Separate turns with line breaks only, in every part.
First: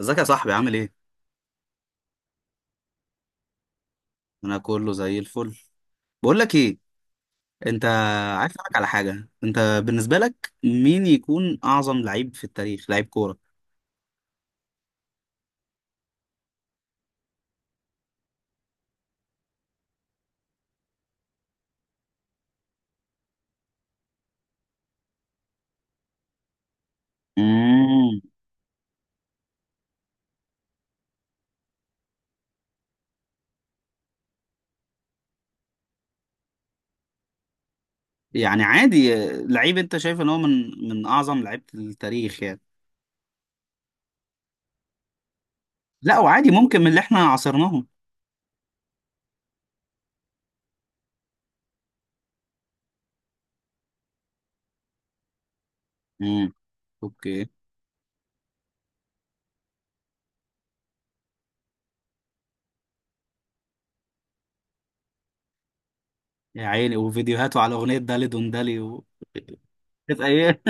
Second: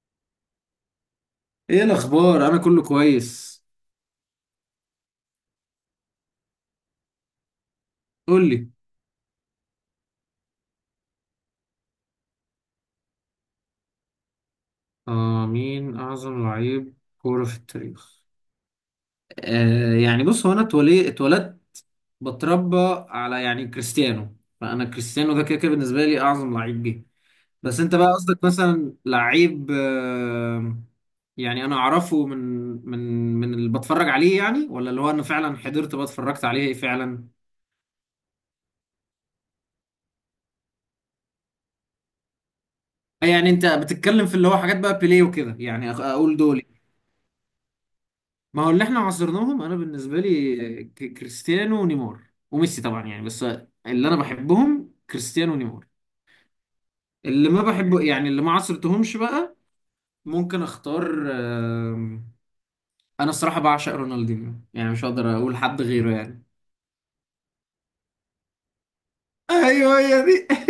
ازيك يا صاحبي عامل ايه؟
ايه الاخبار؟ انا كله كويس.
انا كله زي الفل. بقول لك ايه انت،
قول
عايز
لي.
اسالك على حاجه. انت بالنسبه لك مين يكون اعظم لعيب في التاريخ، لعيب كوره؟
آه، مين اعظم لعيب كوره في التاريخ؟ آه، يعني بص، هو انا اتولدت، بتربى على يعني كريستيانو، فانا كريستيانو ده كده كده بالنسبه لي اعظم لعيب جه. بس انت بقى
امم
قصدك مثلا لعيب، آه، يعني انا اعرفه من من اللي بتفرج عليه يعني، ولا اللي هو انا فعلا حضرت بقى اتفرجت عليه فعلا؟
يعني عادي، لعيب انت شايف ان هو من اعظم لعيبه التاريخ يعني.
يعني انت بتتكلم في اللي هو حاجات بقى بيليه وكده، يعني
لا
اقول
وعادي،
دول.
ممكن من اللي احنا عاصرناهم.
ما هو اللي احنا عاصرناهم، انا بالنسبه لي كريستيانو ونيمار وميسي طبعا، يعني بس اللي انا بحبهم كريستيانو ونيمار.
امم اوكي.
اللي ما بحبه يعني اللي ما عاصرتهمش بقى ممكن اختار، انا الصراحه بعشق رونالدينيو، يعني مش هقدر اقول حد غيره يعني.
يا عيني، وفيديوهاته على اغنيه دالي دون دالي و
ايوه،
كانت
هي دي.
ايه؟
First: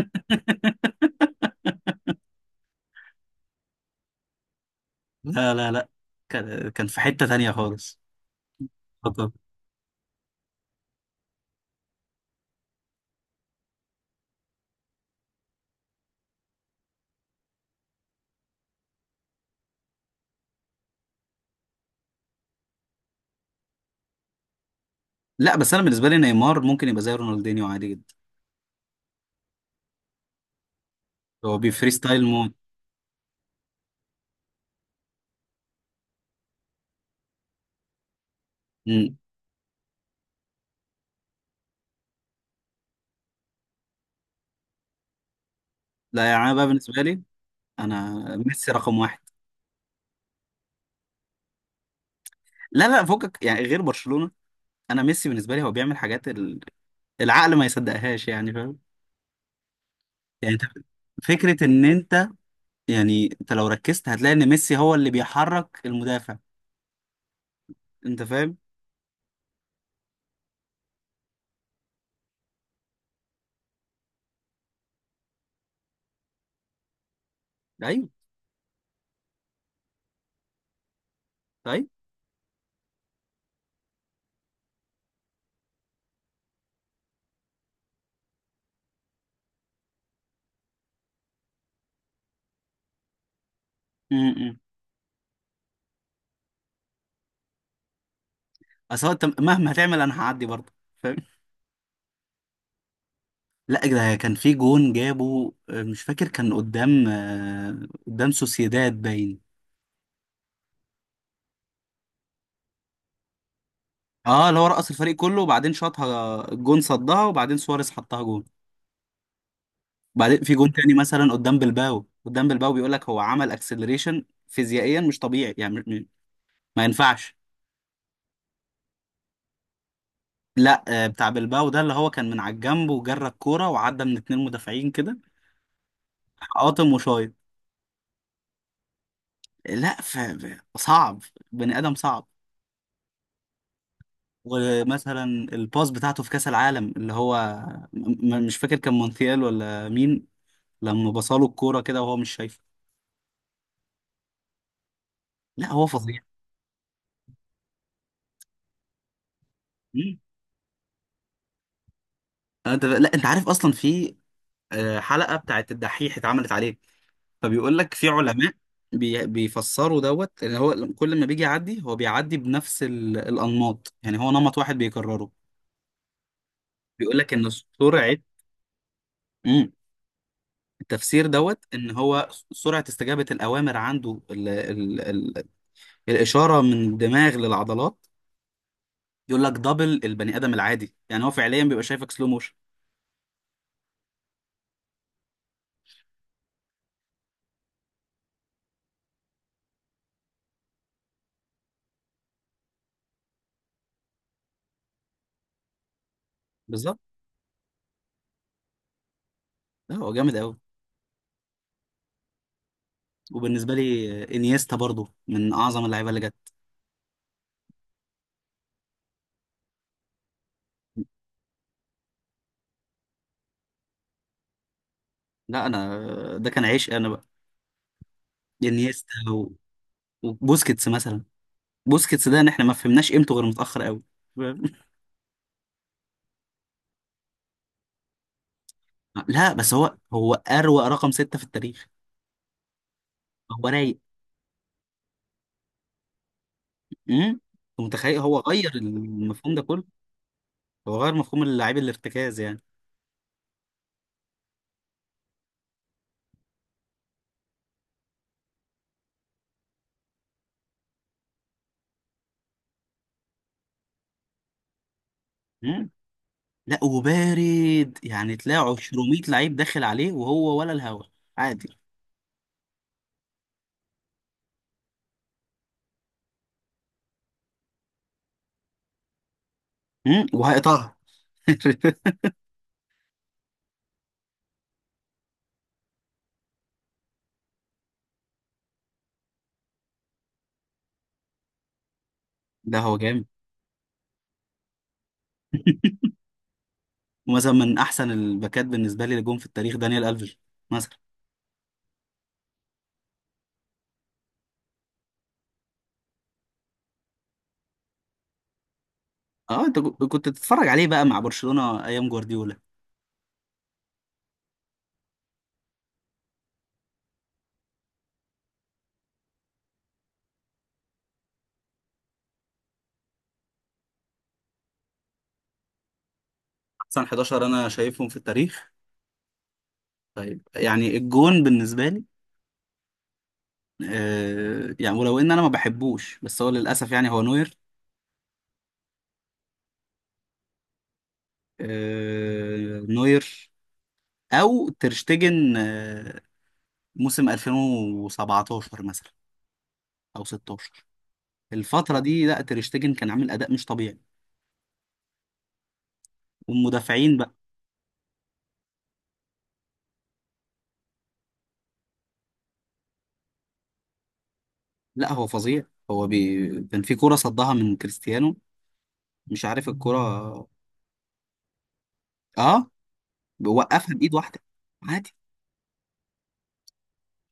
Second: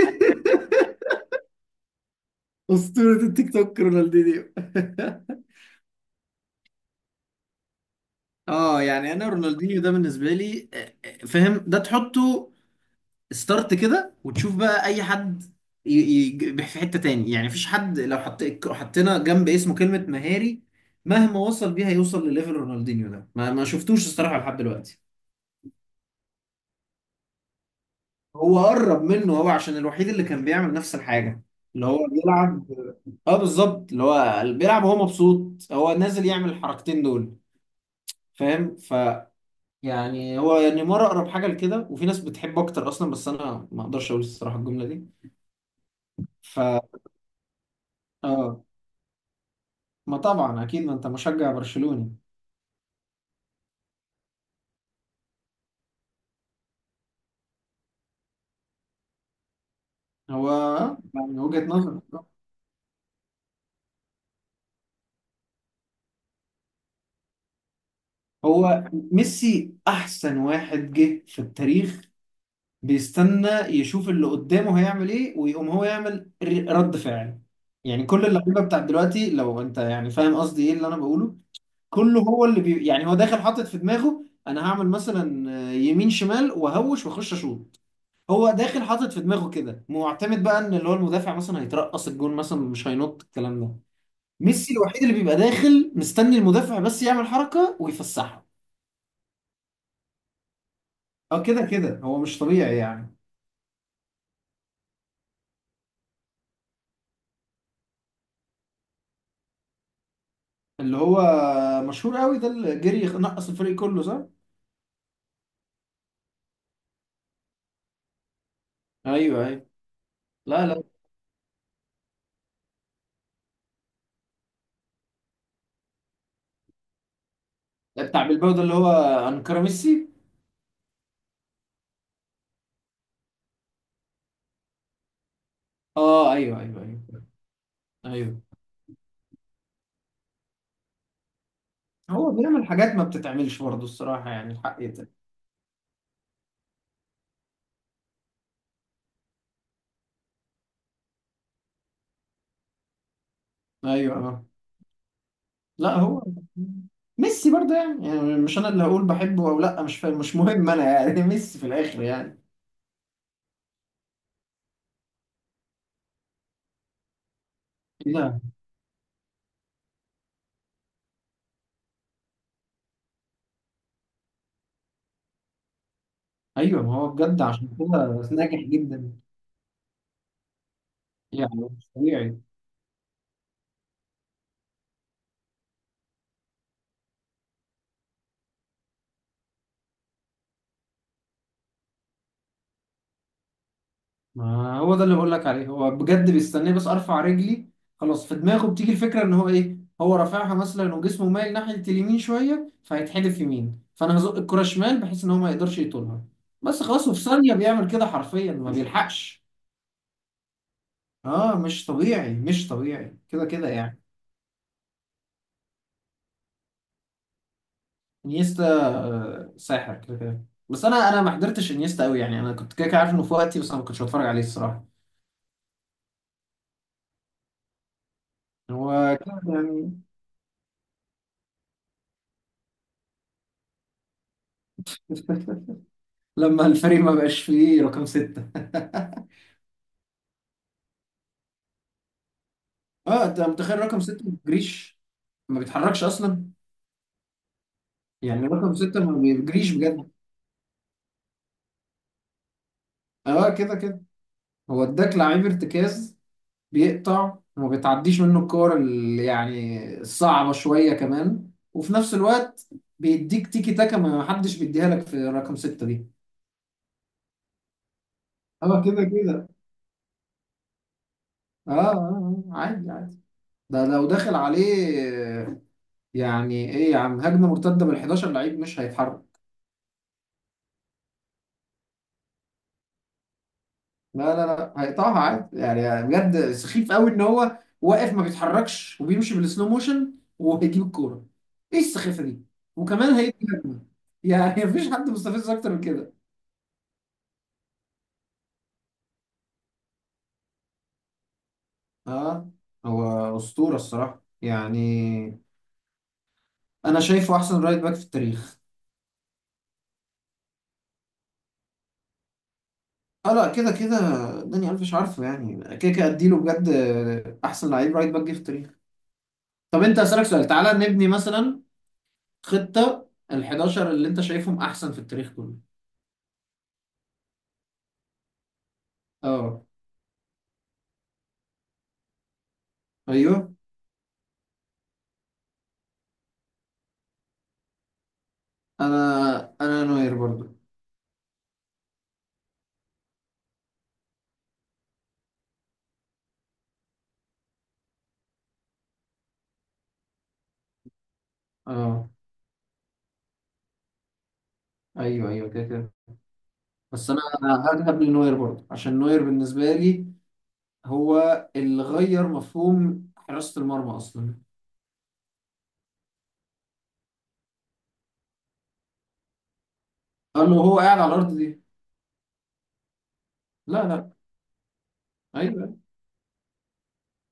اسطوره التيك توك رونالدينيو.
لا لا لا، كان في حته تانية خالص.
اه، يعني
خطر.
انا رونالدينيو ده بالنسبه لي، فاهم؟ ده تحطه ستارت كده وتشوف بقى اي حد ي- في حتة تاني، يعني مفيش حد لو حط، حطينا جنب اسمه كلمة مهاري مهما وصل بيها يوصل لليفل رونالدينيو ده، ما شفتوش الصراحة لحد دلوقتي.
لا بس انا بالنسبه لي نيمار ممكن يبقى زي رونالدينيو عادي جدا.
هو قرب منه هو، عشان الوحيد اللي كان بيعمل نفس الحاجة
هو
اللي
بيفري
هو
ستايل موت.
بيلعب. اه بالظبط، اللي هو بيلعب وهو مبسوط، هو نازل يعمل الحركتين دول، فاهم؟ ف
مم.
يعني هو نيمار اقرب حاجة لكده، وفي ناس بتحبه اكتر اصلا، بس انا ما اقدرش اقول الصراحة الجملة دي.
لا يعني انا
ف
بقى بالنسبه لي، انا
اه.
ميسي رقم واحد.
ما طبعا اكيد، ما انت مشجع برشلوني.
لا لا، فوقك يعني غير برشلونه. انا ميسي بالنسبه لي هو بيعمل حاجات العقل ما يصدقهاش يعني، فاهم؟
هو
يعني انت،
يعني
فكره
وجهة
ان
نظر.
انت، يعني انت لو ركزت هتلاقي ان ميسي هو اللي بيحرك المدافع. انت فاهم؟
هو ميسي احسن واحد جه في التاريخ، بيستنى يشوف اللي قدامه هيعمل ايه، ويقوم هو يعمل رد فعل. يعني
ايوه
كل اللعيبه بتاع دلوقتي، لو انت يعني فاهم قصدي ايه اللي انا بقوله،
طيب.
كله هو اللي بي يعني هو داخل حاطط في دماغه انا هعمل مثلا يمين شمال وهوش واخش اشوط. هو داخل حاطط في دماغه كده، معتمد بقى ان اللي هو المدافع مثلا هيترقص الجون مثلا، مش هينط الكلام ده.
امم
ميسي الوحيد اللي بيبقى داخل مستني المدافع بس يعمل حركة ويفسحها.
اصل هو انت مهما هتعمل انا هعدي برضه، فاهم.
اه كده كده هو مش طبيعي يعني.
لا ده كان في جون جابه، مش فاكر كان قدام سوسيداد باين.
اللي هو مشهور قوي ده، اللي جري نقص الفريق كله، صح؟
اه اللي هو رقص الفريق كله، وبعدين شاطها الجون صدها، وبعدين سواريز حطها جون.
ايوه ايوه.
بعدين في
لا،
جون
لا
تاني مثلا قدام بلباو، بيقول لك هو عمل اكسلريشن فيزيائيا مش طبيعي يعني، ما ينفعش.
بتاع بلباو ده اللي هو انكر ميسي.
لا بتاع بلباو ده اللي هو كان من على الجنب وجرى الكوره وعدى من اتنين مدافعين كده،
اه ايوه ايوه
قاطم
ايوه.
وشايط.
ايوه،
لا صعب، بني ادم صعب.
هو بيعمل حاجات ما بتتعملش برضه الصراحة، يعني الحق يتقال.
ومثلا الباس بتاعته في كاس العالم اللي هو، مش فاكر كان مونتيال ولا مين، لما بصاله الكوره كده وهو مش شايفه.
ايوه اه.
لا هو
لا
فظيع.
هو ميسي برضه يعني، يعني مش انا اللي هقول بحبه او لا، مش فاهم، مش مهم انا يعني. ميسي في الاخر يعني.
انت لا انت عارف اصلا في حلقه بتاعت الدحيح اتعملت عليه، فبيقول لك في
لا.
علماء بيفسروا دوت ان هو كل ما بيجي يعدي هو بيعدي بنفس الانماط، يعني هو نمط واحد بيكرره.
ايوه، ما هو
بيقول لك
بجد
ان
عشان
سرعه،
كده ناجح جدا.
امم التفسير
يعني
دوت
مش
ان هو
طبيعي.
سرعه استجابه الاوامر عنده الاشاره من الدماغ للعضلات. يقول لك دبل البني ادم العادي، يعني هو فعليا بيبقى شايفك سلو موشن.
ما هو ده اللي بقول لك عليه، هو بجد بيستناه بس ارفع رجلي، خلاص في دماغه بتيجي الفكره ان هو ايه، هو رافعها مثلا وجسمه مايل ناحيه اليمين شويه فهيتحدف يمين، فانا هزق الكره شمال بحيث ان هو ما يقدرش يطولها. بس
بالظبط.
خلاص، وفي ثانيه بيعمل كده حرفيا، ما بيلحقش.
لا هو جامد قوي.
اه مش طبيعي، مش طبيعي كده كده
وبالنسبه
يعني.
لي انيستا برضو من اعظم اللعيبه اللي جت.
انيستا آه، ساحر كده كده، بس انا ما حضرتش انيستا قوي يعني. انا كنت كده كده عارف انه في وقتي، بس انا ما كنتش بتفرج عليه الصراحه.
لا انا ده كان عيش انا بقى
هو
انيستا
كده يعني.
وبوسكيتس مثلا. بوسكيتس ده ان احنا ما فهمناش قيمته غير متاخر قوي، فاهم؟
لما الفريق ما بقاش فيه رقم ستة.
لا بس هو اروق رقم ستة في التاريخ.
اه، انت
هو
متخيل
رايق.
رقم ستة ما بيجريش؟ ما بيتحركش اصلا.
امم أنت متخيل هو
يعني
غير
رقم ستة ما
المفهوم ده
بيجريش
كله.
بجد.
هو غير مفهوم اللاعب الارتكاز يعني.
اه كده كده، هو اداك لعيب ارتكاز بيقطع وما بتعديش منه الكور اللي يعني الصعبة شوية، كمان وفي نفس الوقت بيديك تيكي تاكا ما حدش بيديها لك في رقم ستة
امم
دي.
لا وبارد، يعني تلاقي
اه كده
200
كده.
لعيب داخل عليه وهو ولا الهوا، عادي.
اه، آه، آه، عادي عادي. ده لو داخل عليه، يعني ايه يا عم، هجمة مرتدة بال 11 لعيب مش هيتحرك.
وهيقطعها.
لا لا لا، هيقطعها عادي يعني. بجد سخيف قوي ان هو واقف ما بيتحركش وبيمشي بالسلو موشن وهيجيب الكوره. ايه السخافه دي؟
ده هو
وكمان
جامد.
هيدي هجمه، يعني. مفيش حد مستفز اكتر من كده.
ومثلا من احسن الباكات بالنسبه لي اللي جم في التاريخ دانيال الفيش مثلا.
اه، هو اسطوره الصراحه يعني. انا شايفه احسن رايت باك في التاريخ.
اه انت كنت بتتفرج عليه بقى مع برشلونة ايام جوارديولا.
اه، لا كده كده، داني الفيش عارفه يعني كده كده، اديله بجد احسن لعيب رايت باك جه في التاريخ. طب انت اسالك سؤال، تعالى نبني مثلا خطه ال 11 اللي انت شايفهم احسن في التاريخ كله.
احسن 11 انا شايفهم في التاريخ.
اه.
طيب يعني الجون بالنسبة لي،
ايوه،
يعني ولو ان انا ما بحبوش بس هو للاسف يعني هو نوير.
انا نوير برضو.
نوير. او ترشتجن موسم 2017 مثلا، او 16، الفترة
اه
دي. لا ترشتجن كان عامل اداء مش طبيعي.
ايوه ايوه كده كده. بس
والمدافعين
انا
بقى.
انا هذهب لنوير برضو، عشان نوير بالنسبه لي هو اللي غير مفهوم حراسه المرمى اصلا.
لا هو فظيع. هو كان في كرة صدها من كريستيانو، مش عارف الكرة.
قال له هو قاعد على الارض دي.
اه
لا
بوقفها
لا.
بايد واحده، عادي.
ايوه.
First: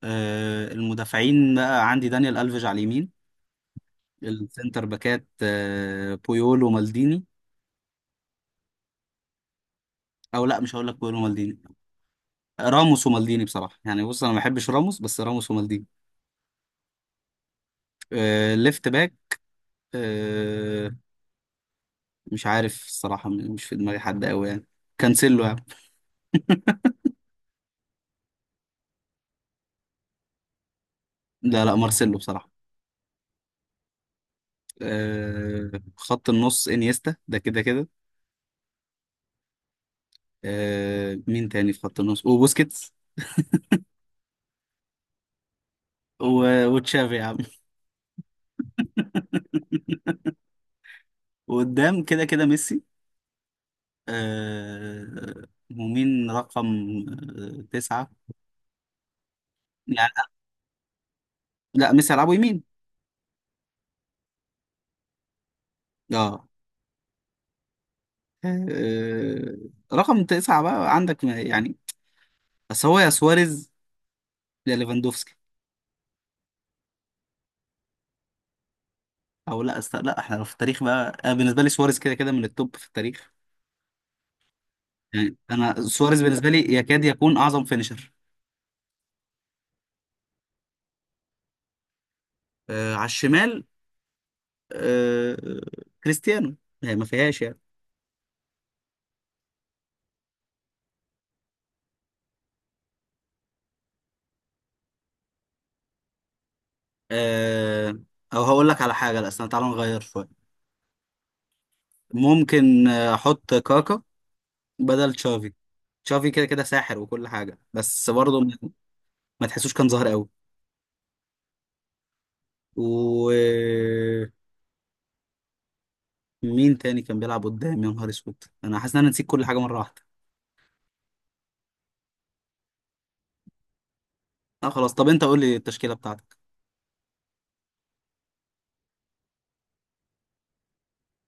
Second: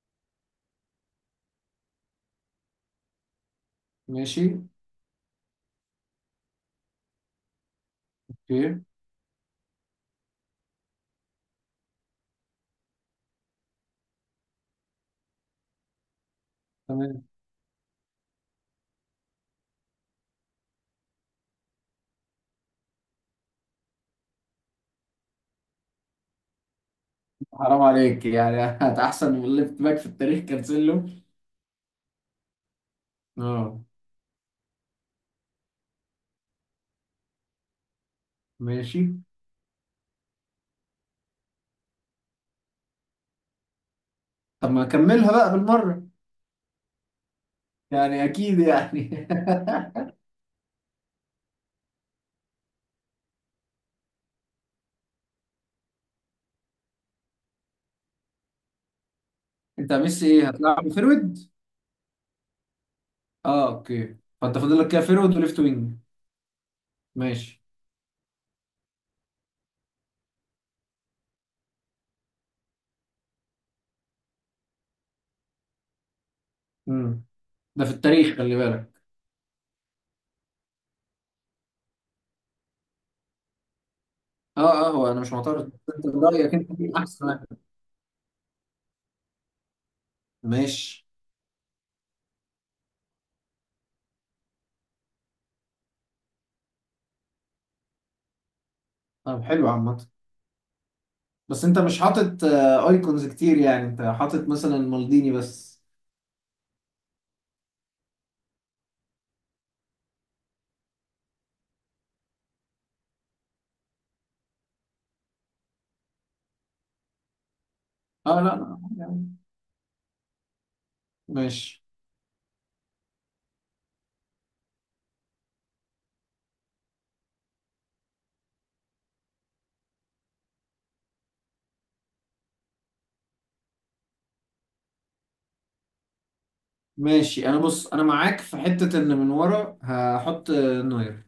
المدافعين بقى عندي دانيال الفيج على اليمين.
ماشي.
السنتر باكات بويول ومالديني.
اوكي.
او لا مش هقول لك بويول ومالديني، راموس ومالديني بصراحه. يعني بص انا ما بحبش راموس بس راموس ومالديني.
تمام.
ليفت باك. آه مش عارف الصراحه، مش في دماغي حد قوي يعني، كانسيلو يعني.
حرام عليك يعني. هت احسن من الليفت باك في التاريخ كانسيلو؟
لا لا، مارسيلو بصراحه.
اه.
آه خط النص انيستا ده كده كده.
ماشي.
مين تاني في خط النص وبوسكيتس
طب ما اكملها بقى بالمره،
وتشافي يا عم.
يعني اكيد يعني.
وقدام كده كده ميسي. آه ومين رقم تسعة؟
انت
يعني
ميسي ايه، هتلعب فيرويد؟
لا ميسي هيلعبوا يمين.
اه اوكي، فانت فاضل لك كده فيرويد وليفت وينج.
اه
ماشي.
آه، رقم تسعة بقى عندك، يعني بس هو يا سواريز يا ليفاندوفسكي.
امم، ده في التاريخ خلي بالك.
او لا لا احنا في التاريخ بقى انا بالنسبة لي سواريز كده كده من التوب في التاريخ.
اه اه، هو انا مش
يعني
معترض.
انا
انت
سواريز بالنسبة
رايك
لي
انت مين
يكاد
احسن
يكون
واحد؟
اعظم فينيشر.
ماشي.
على الشمال. آه كريستيانو يعني ما فيهاش يعني.
طب حلو عامة، بس انت مش حاطط آه، ايكونز كتير، يعني انت حاطط مثلا مالديني بس.
آه او هقول لك على حاجة، لا استنى تعالى نغير شوية. ممكن احط كاكا بدل تشافي. تشافي كده كده ساحر وكل حاجه، بس برضه
اه لا
ما
لا يعني.
ما تحسوش كان ظاهر قوي.
ماشي.
و مين تاني كان بيلعب قدام؟ يا نهار اسود انا حاسس ان انا نسيت كل حاجه مره واحده. اه خلاص، طب انت قول لي التشكيله بتاعتك.
ماشي، انا بص انا معاك في حتة ان من ورا هحط آه، نوير.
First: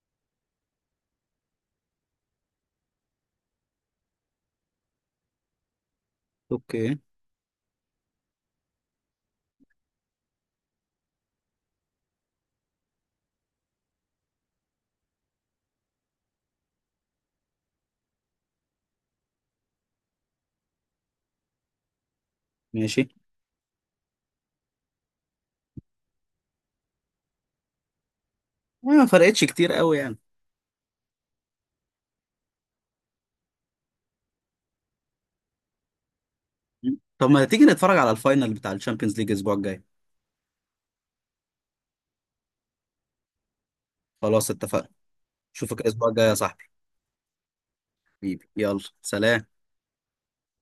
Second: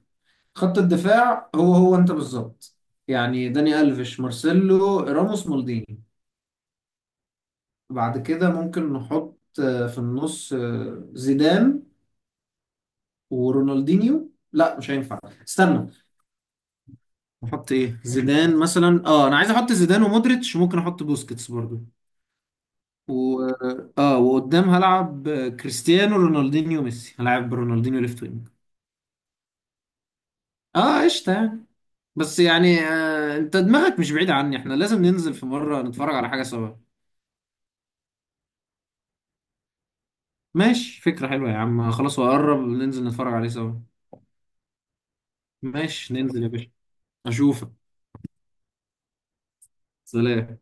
خط الدفاع هو انت بالظبط، يعني داني الفيش مارسيلو راموس مالديني.
اوكي
بعد كده ممكن نحط آه، في النص آه، زيدان ورونالدينيو. لا مش هينفع، استنى. نحط ايه؟ زيدان مثلا، اه انا عايز احط زيدان ومودريتش، ممكن احط بوسكيتس برضو.
ماشي.
و اه، وقدام هلعب كريستيانو رونالدينيو ميسي، هلعب برونالدينيو ليفت وينج.
ما فرقتش كتير قوي يعني.
اه قشطة يعني. بس يعني آه، انت دماغك مش بعيدة عني، احنا لازم ننزل في مرة نتفرج على حاجة سوا.
طب ما تيجي نتفرج على الفاينل بتاع الشامبيونز ليج الاسبوع الجاي.
ماشي فكرة حلوة يا عم، خلاص وقرب ننزل نتفرج عليه سوا.
خلاص اتفقنا. اشوفك الاسبوع
ماشي،
الجاي يا
ننزل يا
صاحبي.
باشا. اشوفك.
حبيبي يلا سلام.
سلام.